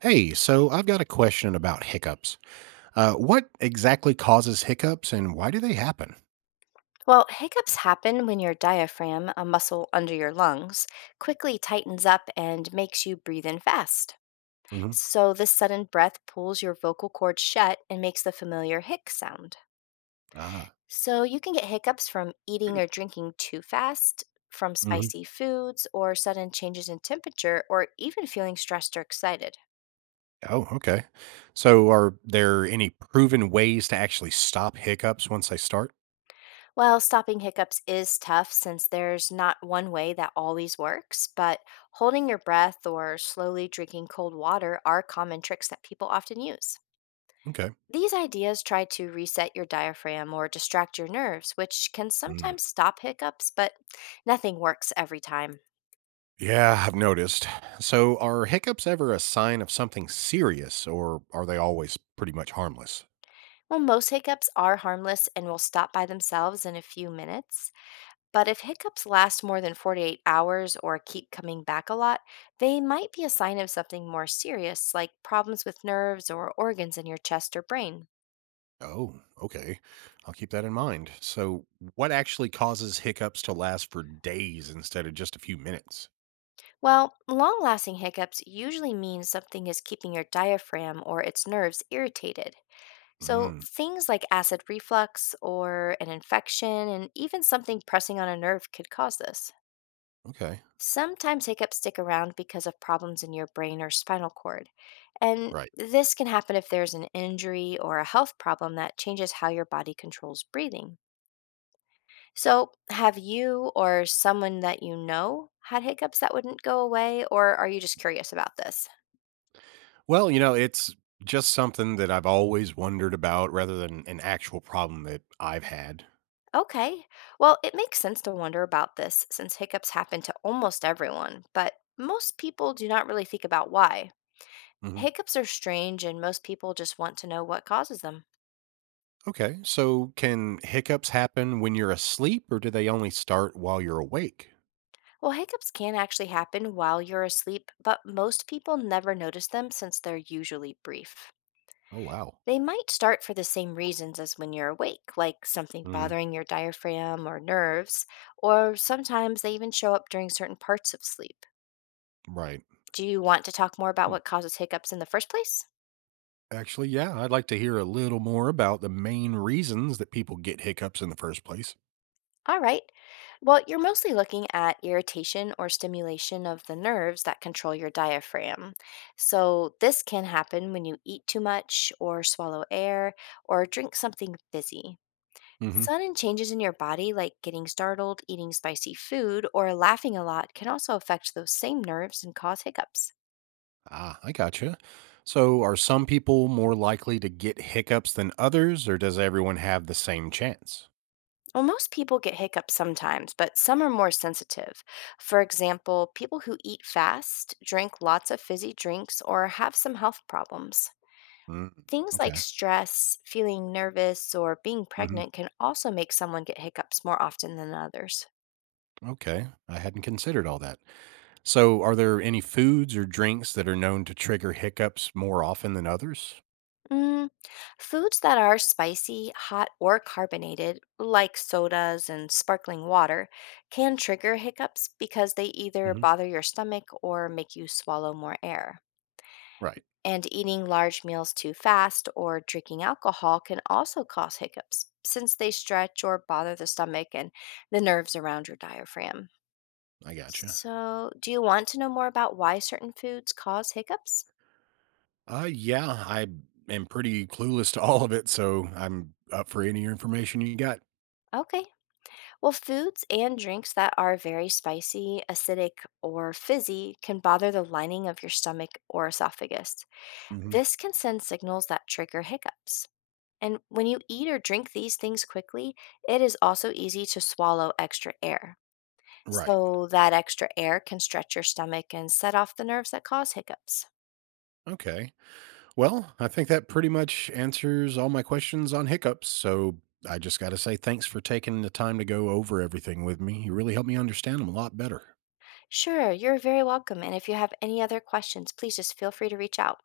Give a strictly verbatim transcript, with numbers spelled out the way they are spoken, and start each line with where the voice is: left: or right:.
right: Hey, so I've got a question about hiccups. Uh, what exactly causes hiccups and why do they happen?
left: Well, hiccups happen when your diaphragm, a muscle under your lungs, quickly tightens up and makes you breathe in fast.
right: Hmm.
left: So, this sudden breath pulls your vocal cords shut and makes the familiar hic sound.
right: Ah,
left: So, you can get hiccups from eating or drinking too fast, from
right: hmm,
left: spicy foods, or sudden changes in temperature, or even feeling stressed or excited.
right: oh, okay. So, are there any proven ways to actually stop hiccups once they start?
left: Well, stopping hiccups is tough since there's not one way that always works, but holding your breath or slowly drinking cold water are common tricks that people often use.
right: Okay.
left: These ideas try to reset your diaphragm or distract your nerves, which can
right: Mm.
left: sometimes stop hiccups, but nothing works every time.
right: Yeah, I've noticed. So, are hiccups ever a sign of something serious or are they always pretty much harmless?
left: Well, most hiccups are harmless and will stop by themselves in a few minutes. But if hiccups last more than forty-eight hours or keep coming back a lot, they might be a sign of something more serious, like problems with nerves or organs in your chest or brain.
right: Oh, okay. I'll keep that in mind. So, what actually causes hiccups to last for days instead of just a few minutes?
left: Well, long lasting hiccups usually mean something is keeping your diaphragm or its nerves irritated. So,
right: Mm.
left: things like acid reflux or an infection, and even something pressing on a nerve could cause this.
right: Okay.
left: Sometimes hiccups stick around because of problems in your brain or spinal cord. And
right: Right.
left: this can happen if there's an injury or a health problem that changes how your body controls breathing. So, have you or someone that you know had hiccups that wouldn't go away, or are you just curious about this?
right: Well, you know, it's just something that I've always wondered about rather than an actual problem that I've had.
left: Okay, well, it makes sense to wonder about this since hiccups happen to almost everyone, but most people do not really think about why.
right: Hmm.
left: Hiccups are strange, and most people just want to know what causes them.
right: Okay. So, can hiccups happen when you're asleep or do they only start while you're awake?
left: Well, hiccups can actually happen while you're asleep, but most people never notice them since they're usually brief.
right: Oh, wow.
left: They might start for the same reasons as when you're awake, like something
right: Mhm.
left: bothering your diaphragm or nerves, or sometimes they even show up during certain parts of sleep.
right: Right.
left: Do you want to talk more about
right: Hmm.
left: what causes hiccups in the first place?
right: Actually, yeah, I'd like to hear a little more about the main reasons that people get hiccups in the first place.
left: All right. Well, you're mostly looking at irritation or stimulation of the nerves that control your diaphragm. So, this can happen when you eat too much, or swallow air, or drink something fizzy.
right: Hmm.
left: Sudden changes in your body, like getting startled, eating spicy food, or laughing a lot, can also affect those same nerves and cause hiccups.
right: Ah, I gotcha. So, are some people more likely to get hiccups than others, or does everyone have the same chance?
left: Well, most people get hiccups sometimes, but some are more sensitive. For example, people who eat fast, drink lots of fizzy drinks, or have some health problems.
right: Mm.
left: Things like
right: Okay.
left: stress, feeling nervous, or being
right: Hmm.
left: pregnant can also make someone get hiccups more often than others.
right: Okay. I hadn't considered all that. So, are there any foods or drinks that are known to trigger hiccups more often than others?
left: Mm, Foods that are spicy, hot, or carbonated, like sodas and sparkling water, can trigger hiccups because they either
right: Hmm.
left: bother your stomach or make you swallow more air.
right: Right.
left: And eating large meals too fast or drinking alcohol can also cause hiccups since they stretch or bother the stomach and the nerves around your diaphragm.
right: I gotcha.
left: So, do you want to know more about why certain foods cause hiccups?
right: Uh, yeah, I am pretty clueless to all of it. So, I'm up for any information you got.
left: Okay. Well, foods and drinks that are very spicy, acidic, or fizzy can bother the lining of your stomach or esophagus.
right: Hmm.
left: This can send signals that trigger hiccups. And when you eat or drink these things quickly, it is also easy to swallow extra air.
right: Right.
left: So, that extra air can stretch your stomach and set off the nerves that cause hiccups.
right: Okay. Well, I think that pretty much answers all my questions on hiccups. So, I just got to say thanks for taking the time to go over everything with me. You really helped me understand them a lot better.
left: Sure, you're very welcome. And if you have any other questions, please just feel free to reach out.